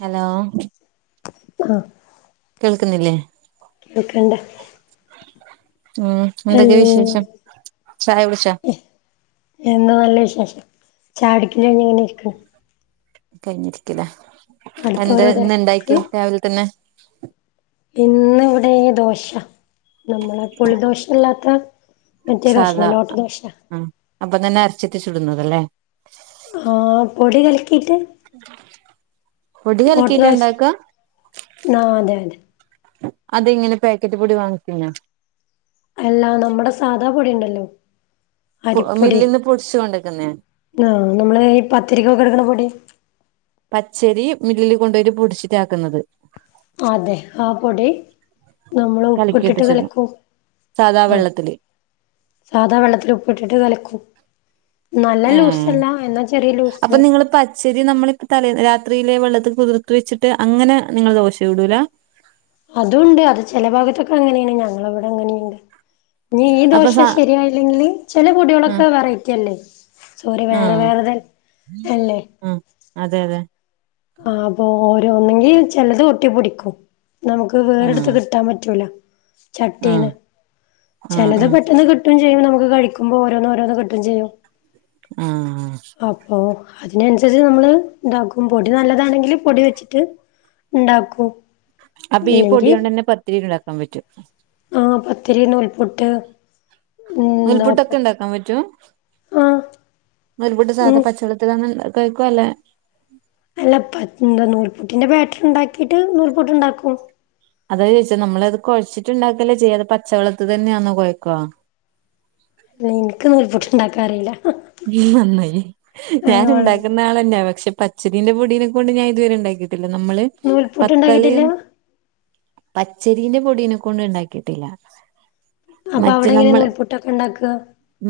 Hello. ആഹ്. കേൾക്കുന്നില്ലേ. ന്തൊക്കെണ്ട്. ഉം എന്തൊക്കെ വിശേഷം ചായകുടിച്ചാ. എന്നാ നല്ല വിശേഷം ചായൊടിക്കല് കയിഞ്ഞ് ഇങ്ങനെരിക് കയിഞ്ഞിരിക്കിലേ അടുത്ത എന്ത് ഓരോ തെരക്ക് ഇന്ന്ണ്ടാക്കിയേ രാവിലെ തന്നെ. ഇന്ന് ഇവിടെ ദോശ നമ്മളെ പുളി ദോശല്ലാത്ത. സാധാ ആ അപ്പതന്നെ അര്ച്ചിട്ട് ചുടുന്നത് ലേ. ആഹ് പൊടി കൽക്കീട്ട്. [inaudible] പൊടി ഓട്ടദോശ കലക്കീട്ടണ്ടാക്ക? ആഹ് അതെ അതെ അതെങ്ങനെ പാക്കറ്റ് പൊടി വാങ്ങിക്കിന്ന. അല്ല നമ്മുടെ സാധാ പൊടിണ്ടല്ലോ. പൊ മില്ല്ന്ന് പൊട്ച്ചു കൊണ്ടെക്കുന്നേ. ആഹ് നമ്മള് ഈ പത്തിരിക്കൊക്കെട്ക്കണ പൊടി. പച്ചരി മില്ല്ല് കൊണ്ടോയിട്ട് പൊടിച്ചിട്ടാക്ക്ന്നത്. അതെ ആ പൊടി. നമ്മള് കലക്കിയിട്ട് ഉപ്പിട്ടിട്ട് ചുടും കലക്കു സാധാ ആ. വെള്ളത്തില് സാദാ വെള്ളത്തില് ഉപ്പിട്ടിട്ട് കലക്കും നല്ല ഏഹ് ലൂസല്ല എന്നാ ചെറിയ ലൂസ്ല്. ചരി നമ്മളിപ്പ തലേ രാത്രിയിലെ വെള്ളത്ത് കുതിർത്ത് വെച്ചിട്ട് അങ്ങനെ നിങ്ങള് ദോശ ചുടൂല. അതുംണ്ട് അത് ചെല ഭാഗത്തൊക്കെ അങ്ങനെണ് ഞങ്ങളെവടെ അങ്ങനെയ്ണ്ട്. ഇനി ഈ അപ്പൊ സ ദോശ ശരിയായില്ലെങ്കില് ചെല ആഹ് പൊട്യളൊക്കെ വെറൈറ്റി അല്ലേ. സോറി വേറെ ആഹ് വേറെത അല്ലേ ആ അതെ അതെ. ആഹ് അപ്പൊ ഓരോ ഒന്നെങ്കി ചെലത് ഒട്ടിപിടിക്കും നമുക്ക്. ആഹ് വേറെട്ത്ത് കിട്ടാപറ്റൂല ആഹ് ചട്ടിന്ന് ആഹ് ചെലത് ആഹ് പെട്ടെന്ന് കി ട്ടും ചെയ്യും നമ്മക്ക് കഴിക്കുമ്പോ ഓരോന്ന് ഓരോന്ന് കിട്ടും ചെയ്യും. ആഹ്. അപ്പൊ അതിനൻസര്ച്ച് നമ്മള് ണ്ടാക്കും. പൊടി നല്ലതാണെങ്കില് പൊടി വെച്ചിട്ട് ണ്ടാക്കൂ. അപ്പീ പൊടിയോണ്ടെന്നെ പത്തിരി ണ്ടാക്കാമ്പറ്റോ ആഹ് പത്തിരി നൂൽപുട്ട് എന്താ നൂൽപ്പുട്ടൊക്കെ ണ്ടാക്കാപറ്റും ആഹ് നൂൽപുട്ട് സാധ ഉം പച്ചള്ളത്തിലങ്ങ് ണ്ടാ കൊയ്കൊല്ലേ അല്ല പത് ന്താ നൂൽപൂട്ടിന്റെ ബാറ്ററിണ്ടാക്കിട്ട് നൂൽപുട്ട്ണ്ടാക്കും അതാജോയിച്ചെ നമ്മളത് കൊഴച്ചിട്ട്ണ്ടാക്കല്ലേ ചെയ്യാത് പച്ചവെള്ളത്തിതന്നെയാന്നൊ കൊയക്കാ ല്ല ഇൻക്ക് നൂൽപ്പുട്ട്ണ്ടാക്കാറീല ഹാ ഉും നന്നായി ഞാൻ ഉണ്ടാക്കണ ന്നാളന്നെ പക്ഷെ പച്ചരീന്റെ പൊടീനെകൊണ്ട് ഞാ ഇ ത്വരെണ്ടാക്കിട്ടില്ല നമ്മള് നൂൽപുട്ട് ഉണ്ടാക്കിട്ടില്ല പത്തലയും പച്ചരീന്റെ പൊടീനെ കൊണ്ട് ണ്ടാക്കിട്ടില്ല അപ്പൊ അവ്ടെങ്ങനെ നൂൽപുട്ടൊക്കെണ്ടാക്കാ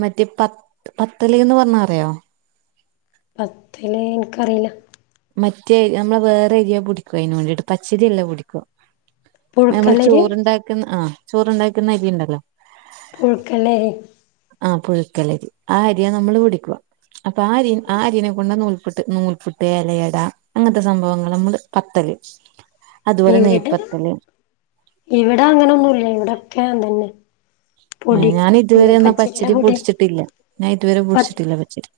മറ്റേ പത് പത്തല്ന്ന് പറഞ്ഞ അറിയോ പത്തല് ൻക്കറില മറ്റേ അമ്മളെ വേറെ രിയാ പൊടിക്കയ് ന് വേണ്ടിട്ട് പച്ചരിയല്ല പൊടിക്ക മേമ്മള് പുഴുക്കലരി ചോറ്ണ്ടാക്ന്ന ആഹ് ചോറ്ണ്ടാക്ന്ന അരിണ്ടല്ലോ പുഴ്ക്കല്ലേരി ആഹ് പുഴുക്കല്ലരി ആഹ് അര്യാ നമ്മള് പൊടിക്കുവാ അപ്പൊ ആര്യ ആര്യനെ കൊണ്ട നൂൽട്ട് നൂൽപുട്ടേ ല്ലെയട അങ്ങത്തെ സംഭവങ്ങളും മ്മള് പത്തല് അതുപോലെ ഇവിടെം നെയ്പത്തല് ഇവടെ അങ്ങനൊന്നുല്യ ഇവിടെക്കെ അതന്നെ ആഹ് പൊടി ഞാന് ദ്വരെന്നാ പച്ചരിയുടെ പച്ചരി പൊടി പൊടിച്ചിട്ടില്ല ഞാഇത്വരെ പ പൊട്ഷ്ട്ടില്ല പച്ചരി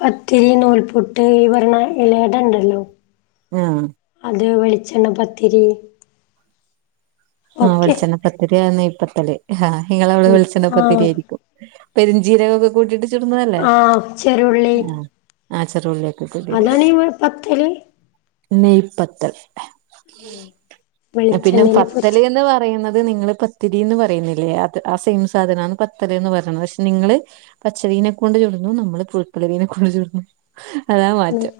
പത്തിരി നൂൽപുട്ട് ഈ വരണ ഇലേഡ ണ്ടല്ലോ ഞാ അത് വെളിച്ചെണ്ണ പത്തിരി ആഹ് ഒക്കെ വെൾച്ചെണ്ണ പ്പത്തിരി നെയ്പ്പത്തല് ഇങ്ങളവ്ടെ ഉം ആഹ് വെൾച്ചെണ്ണപ്പത്തിരിയിരിക്കും പെരുഞ്ചീരകക്കെ കൂട്ടീട്ട് ചൂടുന്നതല്ലേ ആഹ് ചെറുള്ളി ആഹ് ആഹ് ചറുള്ളിക്കൊ കൂട്ടീട്ട് അതാണ് ഈ പത്തല് നെയ്പ്പത്തൽ പിന്നെ പ വെളിച്ചെണ്ണേല് പൊരിച്ച് ന്ന് പറയുന്നത് നിങ്ങള് പത്തിരി എന്ന് പറയുന്നില്ലേ അത് ആ സെയിം സാധനാന്ന് പത്തല്ന്ന് പറിണത് ക്ഷെ നിങ്ങള് പച്ചരീനെ കൊണ്ട് ചുടുന്നു നമ്മള് പു ഴ്ക്കല്ലരീനെ കൊണ്ട് ചുടുന്നു അതാ ഉം മാറ്റം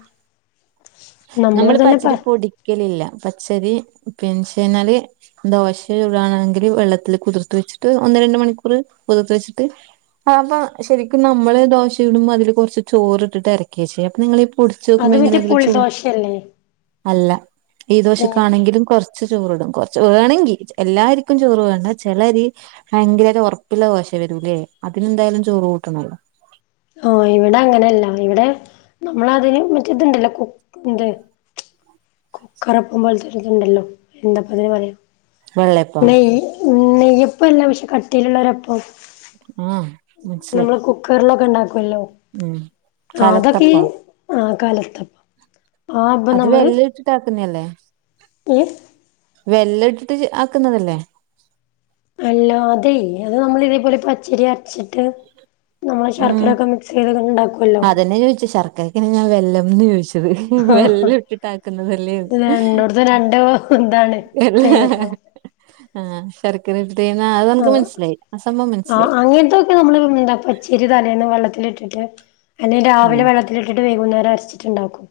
നമ്മള് തന്നെ പ പച്ചരി പൊടി ക്കലില്ല പച്ചരി പെൻഷേനാല് ദോശ ചുടാനാണെങ്കില് വെള്ളത്തിൽ കുതിർത്ത് വെച്ചിട്ട് ഒന്ന് രണ്ട് മണിക്കൂർ കുതർത്ത് വെച്ചിട്ട് ആഹ് അപ്പ ശരിക്കും നമ്മള് ദോശ ചുടുമ്പോഅതില് കൊർച്ച് ചോറ്ട്ടിട്ട് അരക്കാ ഷെയ്യ അപ്പൊ നിങ്ങള് പൊടിച്ചു അത് വെക്കുമ്പോങ്ങനെ മറ്റേ അതില് ചോ പുളിദോശയല്ലേ അല്ല ഈ ഏഹ് ദോശക്കാണെങ്കിലും കൊർച്ച് ചോറ്ടും കൊർ ചോറാണങ്കി ച് എല്ലാരിക്കും ചോറ് വേണ്ട ചെലരി ഭയങ്കര ഒറപ്പ്ല്ല കോശെ വരൂല്ലേ അതിന്തായാലും ചോറ് കൂട്ടണല്ലോ ആഹ് ഇവിടെ അങ്ങനെയല്ല ഇവിടെ നമ്മള അതിന് മറ്റേ ഇതുണ്ടല്ലോ കു ഇന്ത് കുക്കറപ്പം പോലത്തര്ത്ണ്ടല്ലോ എന്താപ്പതിന് പറ്യാ വെള്ളയപ്പ നെയ്യ് നെയ്യപ്പല്ല പക്ഷെ കട്ടില്ള്ളരപ്പം ആഹ് മൻസിലായി ക്കർലൊക്കെണ്ടാക്കൊല്ലോ ആതക്കീ കലത്തപ്പ ആഹ് കലത്തപ്പം ആ അപ്പം അത് വെര്‌ലിൽട്ട്ട്ടാട്ടുന്ന്യേല്ലേ യ്യ് വെര്‌ലിൽട്ടിട്ട്ചെ ആക്കുന്നതല്ലേ അല്ലാ അദൈ അത് നമ്മൾ ഇതേപോലെ പച്ചരി അരച്ചിട്ട് നമ്മൾ ശർക്കരയൊക്കെ മിക്സ് ചെയ്ത് ഉണ്ടാക്കുമല്ലോ. ചോദിച്ചത് ശർക്കരക്കനെ ഞാൻ വെല്ലംന്ന് ചോദിച്ചത് ആഹ് വെല്ലം ഇട്ടിട്ടാക്കുന്നുന്നത്ല്ലേ. ഇത് രണ്ട്. ഇതാണ് എല്ല പേര് ആഹ. ചെരുക്കന് ഇഷ്ട്ട യിര്ന്ന് അത് നനക്ക് മനസിലായി ആ സംഭവം മനസ്സിലായി. നമ്മ പച്ചിരി തലേന്ന്വെള്ളത്തിിട്ടിട്ട് അല്ലെങ്ക രാവിലെ ഉം വെള്ളത്തി. ഇിട്ട് വൈകുന്നേരം അരച്ചിട്ടുണ്ടാക്കും.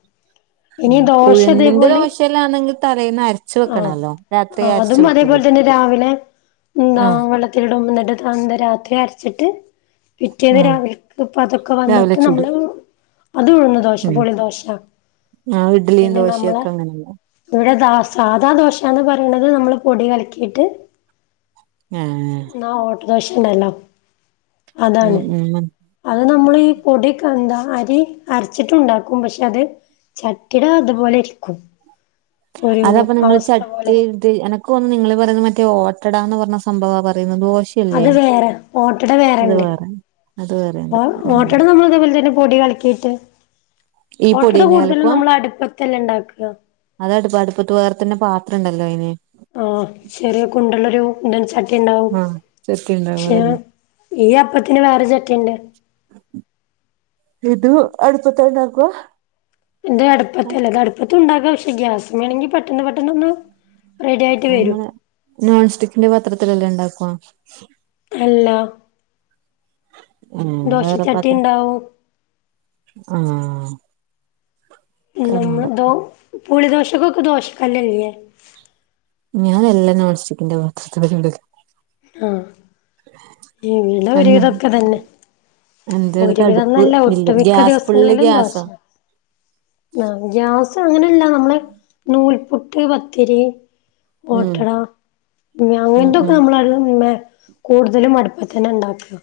ഇനിിയ ആഹ് ദോശ ഉഴുന്നിന്റെ അതേപോലെ ദോശല്ലാന്നെങ്കിൽ തലേന്ന് അരച്ച് ആഹ വെക്കണല്ലോ രാത്രി ആ അരച്ച് അതും വെക്കൂലേ അതേപോലെ തന്നെ രാവിലെ. എന്താ ആഹ് വെള്ളത്തിലടമ്പന്നിട്ട് ത രാത്രി അരച്ചിട്ട്. പിറ്റേത് ആഹ് രാവില ഇപ്പ അതൊക്കെ രാവിലെ വന്നിട്ട് ചുടും നമ്മള്. അതുഴ്ന്ന്ദോശ ഉം പോളി ദോശ ആഹ് ഇഡ്ലിം പിന്നെ നമ്മളെ ദോശ്യഒക്കെ അങ്ങനെല്ലേ ഇവിടെ ധാസാ സാധാ ദോശാന്ന് പറിണത് നമ്മൾ പൊടി കലക്കീട്ട് ഉം. ആാ ഓട്ടദോശണ്ടല്ലോ ഉം അതാണ്. ഉം അത് നമ്മൾ ഈ പൊടിെ എന്താ അരി അരച്ചിട്ടുണ്ടാക്കും പക്ഷെ അത്. ചട്ടിടോ അതുപോലെ ഇരിക്കും. ഒരു അതപ്പൊ നിങ്ങള് അവസ്ഥ ചട്ടി പോലെ ഇട്ട് എനക്ക് തോന്ന്ന്നു നിങ്ങള് പറയുന്നത് മറ്റേ ഓട്ടടാന്ന് പറഞ്ഞ സംഭവാ പറയുന്നത് ദോശ അത് വേറെ ഓട്ടട വേറേണ്ട് വേറെ അത് വേറെണ്ട് ഓ ഉം [unintelligible] നമ്മളിതേ പോലെ തന്നെ പൊടി കലക്കീട്ട് ഈ ഓട്ടട പൊടിയന്നെ കൂടുതലും കലക്കുവാ നമ്മള് അടുപ്പത്തെല്ലേ ഉണ്ടാക്കുക അത് അടുപ്പ അടുപ്പത്ത് വേറെതന്നെ പാത്രംണ്ടല്ലോ അയിന് ആഹ് ചെറിയ കുണ്ടുള്ളൊരു [unintelligible] ചട്ടി ഉണ്ടാവും ആഹ് ചട്ടി ഉണ്ടാവും ക്ഷെ അതന്നെ ഈ അപ്പത്തിന് വേറെ ചട്ടിയുണ്ട് ഇത് അടുപ്പത്ത ണ്ടാക്കുവ [unintelligible] അടുപ്പത്തല്ലേ ഇത് അടുപ്പത്തു ഉണ്ടാക്കാം പക്ഷെ ഗ്യാസ് വേണമെങ്കി പെട്ടെന്ന് പെട്ടെന്ന് [unintelligible] [unintelligible] നോൺ സ്റ്റിക്കിന്റെ പത്രത്തിലല്ലെ ഉണ്ടാക്കുവാ അല്ല ഉം വേറെ ദോശച്ചട്ടി പാത്രം ഉണ്ടാവു ആഹ് അല്ല എനിക്കറിഞ്ഞൂടാ [unintelligible] ദോ പുളി ദോശക്കൊക്കെ ദോശക്കല്ലല്ലേ ഞാൻ എല്ലാം നോൺസ്റ്റിക്കിന്റെ പാത്രത്തിലാ [unintelligible] [unintelligible] എന്ന [unintelligible] തന്നെ എന്റെടുത്ത് അടുപ്പ് ഒരുവിധംന്നല്ല ഇല്ല ഒട്ടുമിക്ക ഗ്യാസ് ഫുള്ള് ദിവസങ്ങളിലും ദോശ ഗ്യാസാ [unintelligible] ഗ്യാസ് അങ്ങനല്ല നമ്മള് നൂൽപുട്ട് പത്തിരി ഉം ഓട്ടട [unintelligible] ഉം അങ്ങനത്തൊക്കെ ഉം നമ്മളെ [unintelligible] കൂടുതലുമടു തന്നാ ഉണ്ടാക്ക്ക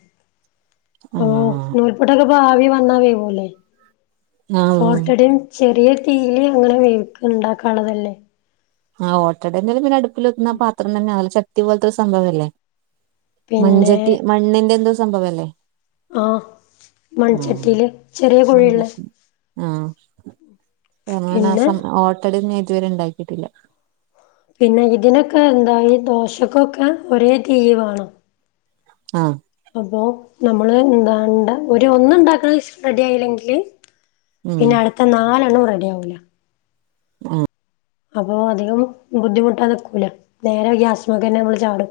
ഓഹ് ആഹ് നൂൽപുട്ടൊക്കെ [unintelligible] ആവി വന്നാ വേവൂല്ലേ ആഹ് ഓട്ടടയും ചെറിയ തീയില് അങ്ങനെ [unintelligible] ഉണ്ടാക്കാള്ളതല്ലേ ആഹ് ഓട്ടട എന്തായാലും പിന്നെ അടുപ്പിൽ വക്കുന്ന പാത്രം തന്നെ [unintelligible] ചട്ടി പോലത്തൊരു സംഭവം അല്ലേ പിന്നെ മഞ്ചട്ടി മണ്ണിന്റെ എന്തോ സംഭവല്ലേ ആഹ് ആഹ് മൺചട്ടിയില് ചെറിയ കുഴിയള്ള മൺചട്ടി ആഹ് [unintelligible] പിന്നെ ഓട്ടടെന്നും ഞാൻ ഇതുവരെ ഉണ്ടാക്കിയിട്ടില്ല പിന്നെ ഇതിനൊക്കെ എന്താ ദോശക്കൊക്കെ ഒരേ തീ വേണം ആഹ് അപ്പൊ നമ്മള് എന്താ [unintelligible] ഒരു ഒന്ന് ഉണ്ടാക്കണ റെഡി ആയില്ലെങ്കില് ഉം പിന്നെ അടുത്ത നാലെണ്ണോം റെഡി ആവൂല [unintelligible] അപ്പൊ അധികം ബുദ്ധിമുട്ടാ നിക്കൂല നേരെ ഗ്യാസ്മേക്കന്നെ നമ്മൾ ചാടും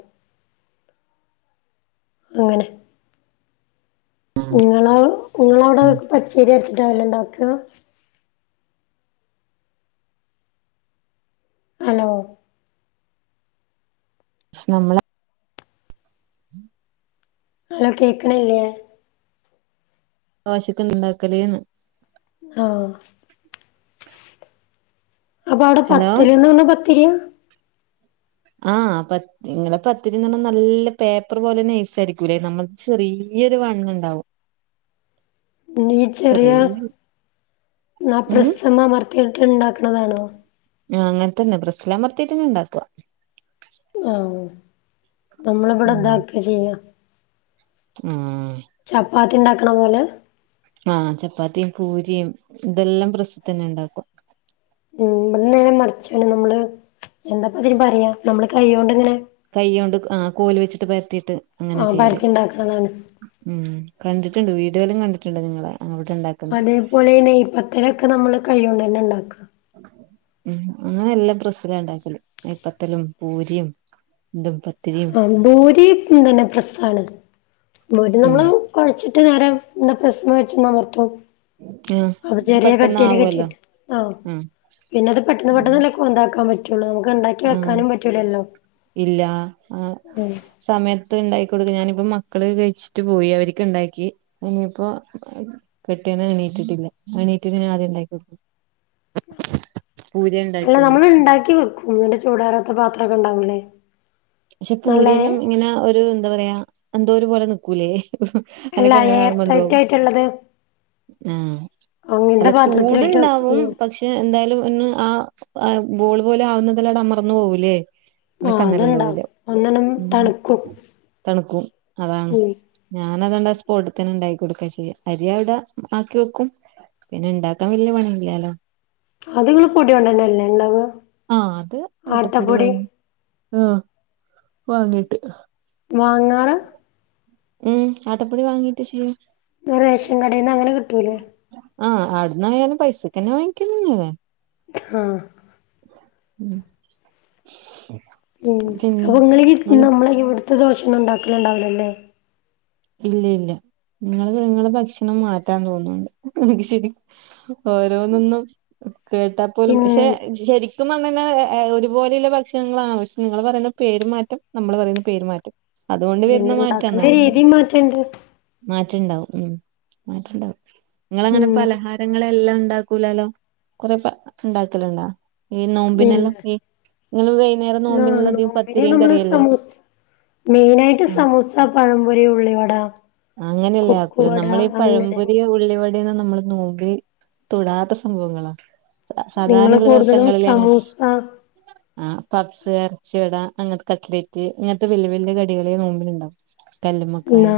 അങ്ങനെ നിങ്ങള നിങ്ങളവിടെ പച്ചരി അരച്ചിട്ടവൂല്ലേ ഉണ്ടാക്കുക ഹലോ നമ്മള ഹലോ കേക്ക്ണില്ലേ? ദോശക്ക് ന്ത്‌ ണ്ടാക്ക്ല്ന്ന്? ആഹ് അപ്പൊ അവ്ടെ ഹലോ പത്തല്ന്ന് പർഞ്ഞാ പത്തിര്യാ? ആഹ് പത്ത് നിങ്ങള പത്തിരിന്ന് ർഞ്ഞാ നല്ല പേപ്പർ പോലെ നൈസാരിക്കൂല്ലേ നമ്മള്ത് ചെറിയൊരു വണ്ണണ്ടാവും. ന്നീ ചെറിയ നാ ഉം പ്രസ്സ്മ്മേ അമർത്തിയിട്ട് ഇണ്ടാക്കണതാണോ? ആഹ് അങ്ങൻത്തന്നെ പ്രസ്സ്ലമർത്തിയിട്ടന്നെ ഇണ്ടാക്ക ആഹ് നമ്മള്വടെ ഇതാക്കാ ചെയ്യാ ഉം ആഹ് ചപ്പാത്തി ണ്ടാക്ക്ണ പോലെ ആഹ് ചപ്പാത്തിം പൂര്യം ഇതെല്ലം പ്രസ്സ്തന്നെ ണ്ടാക്കും. മ് ബടെ നേരെ മർച്ചാണ് നമ്മള് എന്താപ്പ അതിന് പറയാ നമ്മള് കൈയ്യോണ്ട് ഇങ്ങനെ കയ്യോണ്ട് ആ കോല് വെച്ചിട്ട് പര്ത്തീട്ട് അങ്ങനാ ആഹ് ചെയ്യല്. പരത്തിണ്ടാക്കണതാണ് ഉം കണ്ടിട്ട്ണ്ട് വീഡ്യോലും കണ്ടിട്ട്ണ്ട് നിങ്ങളെ അവ്ടെ ണ്ടാക്ക്ന്നെ. ഓലെ നെയ്പ്പത്തലൊക്കെ നമ്മള് കയ്യോണ്ടെന്നേ ണ്ടാക്ക. ഞങ്ങള് എല്ലം പ്രെസ്സിലാണ്ടാക്കല് നെയ്പത്തലും പൂരിം. ന്റെ പ്ര ആ ഭൂരി ന്താണ് പ്രസ്സാണ്. ഭൂരി ഉം നമ്മള് കൊഴച്ചിട്ട് നേരെ ന്താ പ്രസ്സ്മ്മ വെച്ചിന്നമർത്തും. ആഹ് അപ്പൊ ചെറിയ പെട്ടെന്ന് കട്ടില് ആവുവല്ലോ കിട്ടിട്ട് ആഹ് പിന്നെത് പെട്ടെന്ന് പെട്ടെന്ന് ലെ ഉണ്ടാക്കാ പറ്റുള്ളൂ മ്മക്ക് ണ്ടാക്കി ആഹ് വെക്കാനും പറ്റൂലല്ലോ. ഇല്ല ആഹ് ഉം സമയത്ത് ണ്ടാക്കി കൊട്ക്ക ഞാനിപ്പം മക്കള് കഴിച്ചിട്ട് പോയി. അവര്ക്ക് ണ്ടാക്കി. ഇനിയിപ്പോ കെട്ടിയോന് എണീറ്റിട്ടില്ല. എണീട്ടി ആദ്യംണ്ടാക്കികൊട് അല്ല ഉണ്ടാക്കിന്ന് നമ്മള് ണ്ടാക്കി വെക്കും. ന്ന്ട്ട് ചൂടാറാത്ത പാത്രക്കെ ണ്ടാവൂലെ? ശെ പൂര്യെല്ലാം ഇങ്ങനെ ഒരു എന്താ പറയാ എന്തോ ഒരു പോലെ നിക്കൂലേ? അല്ല എനക്ക് അങ്ങനെ എയർ കാണുമ്പോ എന്തോ ടൈറ്റ് ആയിട്ടുള്ളത് ആഹ് അല്ല അങ്ങനത്തെ പാത്രത്തിലിട്ട് ചൂട്ണ്ടാവും വെക്കയ്യും പക്ഷെ [unintelligible] എന്തായാലും ഒന്ന് ആ ആ ബോള് പോലെ ആവുന്നതെല്ലാട അമർന്നു പോവൂല്ലേ? നക്ക് ആഹ് അന്നേരം ന്തോ അത്ണ്ടാവും പൊല്യവും. ഒന്നണ് ഉം തണുക്കും തണുക്കും അതാണ്. ഉം ഞാന അതോണ്ട ആ സ്പോട്ട്തെന്നെ ണ്ടാക്കി കൊടുക്കാ ചെയ്യാ. അരിയവ്ടെ ആക്കി വെക്കും. പിന്നെ ണ്ടാക്കാ വെല്ല്യ പണില്ല്യേലോ. അത്ങ്ങള് പൊട്യേണ്ടെന്നെല്ലേ ണ്ടാവ? ആഹ് അത് ആട്ടപ്പൊടി വാങ്ങി ആഹ് വാങ്ങിട്ട് വാങ്ങാറാ? ഉം ആട്ടപ്പൊടി വാങ്ങീട്ട് ശെയ്യും. ത് റേഷൻ കടേന്ന് അങ്ങനെ കിട്ടൂലെ? ആഹ് അവ്ട്ന്നായാലും പൈസക്കെന്നെ വാങ്ങിക്ക്ണ ല്ലെ? ആഹ് ഉം. [inaudible] ഉം പിന്നെ അപ്പൊ ങ്ങളീ അത് നമ്മളെ ഇവ്ട്ത്തെ ദോശന്നു ണ്ടാക്കല്ണ്ടാവൂലലേ? ഇല്ല ഇല്ല ഇങ്ങള് ഇങ്ങളെ ഭക്ഷണം മാറ്റാൻ തോന്നുണ്ട് [unintelligible] ശെരി. ഓരോന്നൊന്നും കേട്ടാ പോലും പിൻ ശെ ശെരി ക്കും പർഞ്ഞയ്ഞ്ഞാ ഒരു പോലെള്ള ഭക്ഷണങ്ങളാ. പഷേ നിങ്ങൾ പറയുന്ന പേരുമാറ്റം നമ്മൾ പറയുന്ന പേരുമാറ്റം. അതുകൊണ്ട് വെര്ന്ന പിന്നെ മാറ്റാ ഇണ്ടാക്കണ ആന്ന് രീതി മാറ്റണ്ട്. മാറ്റണ്ടാവും മ് മാറ്റുണ്ടാവും ഇങ്ങളങ്ങനെ ഉം പലഹാരങ്ങളെല്ലാം ഇണ്ടാ കൂലല്ലോ കൊറെ ഇണ്ടാക്കല് ഇണ്ടാ ഈ ഇല്ല നോമ്പിനെല്ലം ഈ വൈ ന്നാ നോമ്പിന് നമ്മള് സമൂസ മെയിനായിട്ട് ആ സമൂസ പഴംപൊരി ഉള്ളി വടാ അങ്ങനെല്ലേ ആക്കൂല നമ്മളീ പഴംമ്പോരിയോ ഉള്ളി വ [unintelligible] നമ്മള് നോമ്പി തൊടാത്ത സംഭവങ്ങളാ. നിങ്ങള് സാധാരണള്ള കൂടുതലും ദിവസങ്ങളില് അങ്ങന്നെ സമൂസ ആ പപ്പ്സ് എർച്ചി വടാ അങ്ങൻനത്തെ കട്ട്ലെറ്റ് ഇങ്ങൻത്തെ വെല്ല്യ വെല്ല്യ കടികളെ നോമ്പിന് ഉണ്ടാക്കു. കല്ല്മ്മ ന്നാ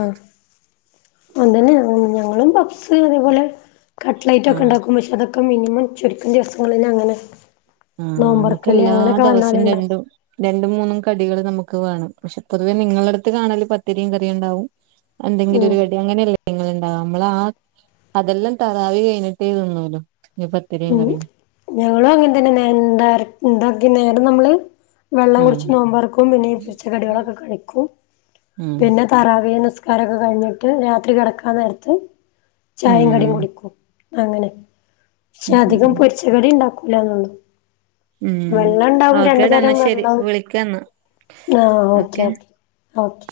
അതെന്നെ ഞങ്ങളും പപ്പ്സ് അതേപോലെ കട്ട്ലൈറ്റ് ഒക്കെ ആഹ് ഇണ്ടാക്കും പഷെ അതൊക്കെ മിനിമം ചുരുക്കം ദിവസങ്ങളിലാ അങ്ങനെ. ആഹ് നമ്മുക്ക് നോമ്പർക്കല് എല്ലാ അങ്ങനെയൊക്കെ വന്നാലേ ദിവസം ഉണ്ടാക്കും രണ്ടും രണ്ട് മൂന്നും കടികൾ നമുക്ക് വേണം പക്ഷെ പൊതുവേ നിങ്ങളുടെ അടുത്ത് കാണല് പത്തരിയും കറിയും ഉണ്ടാവും എന്തെങ്കിലും ഉം ഒരു കടി അങ്ങനെയല്ലേ ഇങ്ങള് ഉണ്ടാവ നമ്മൾ ആ അതെല്ലാം തറാവിഹ് കഴിഞ്ഞിട്ടേ തിന്നല്ലോ നി പത്തിരിയും ഉം കറിയും ഞങ്ങളും അങ്ങനെ തന്നെന്ത എന്താക്കി നേരം നമ്മള് വെള്ളം ഉം കുടിച്ച് നോമ്പ് തുറക്കും പിന്നെ പൊരിച്ച കടികളൊക്കെ കഴിക്കും ഉം പിന്നെ തറാവി നിസ്കാരോക്കെ കഴിഞ്ഞിട്ട് രാത്രി കിടക്കാൻ നേരത്ത് ചായയും കടിയും ഉം കുടിക്കും അങ്ങനെ പക്ഷെ ഉം അധികം ഉം പൊരിച്ചകടി ഉണ്ടാക്കൂല എന്നള്ളു ഉം വെള്ളം ഇണ്ടാവും രണ്ടു ഓക്കേടാ എന്നാ തരം ശരി വെള്ളം വിളിക്കാന്നാ ആഹ് ഓക്കെ ഓക്കേ ഓക്കെ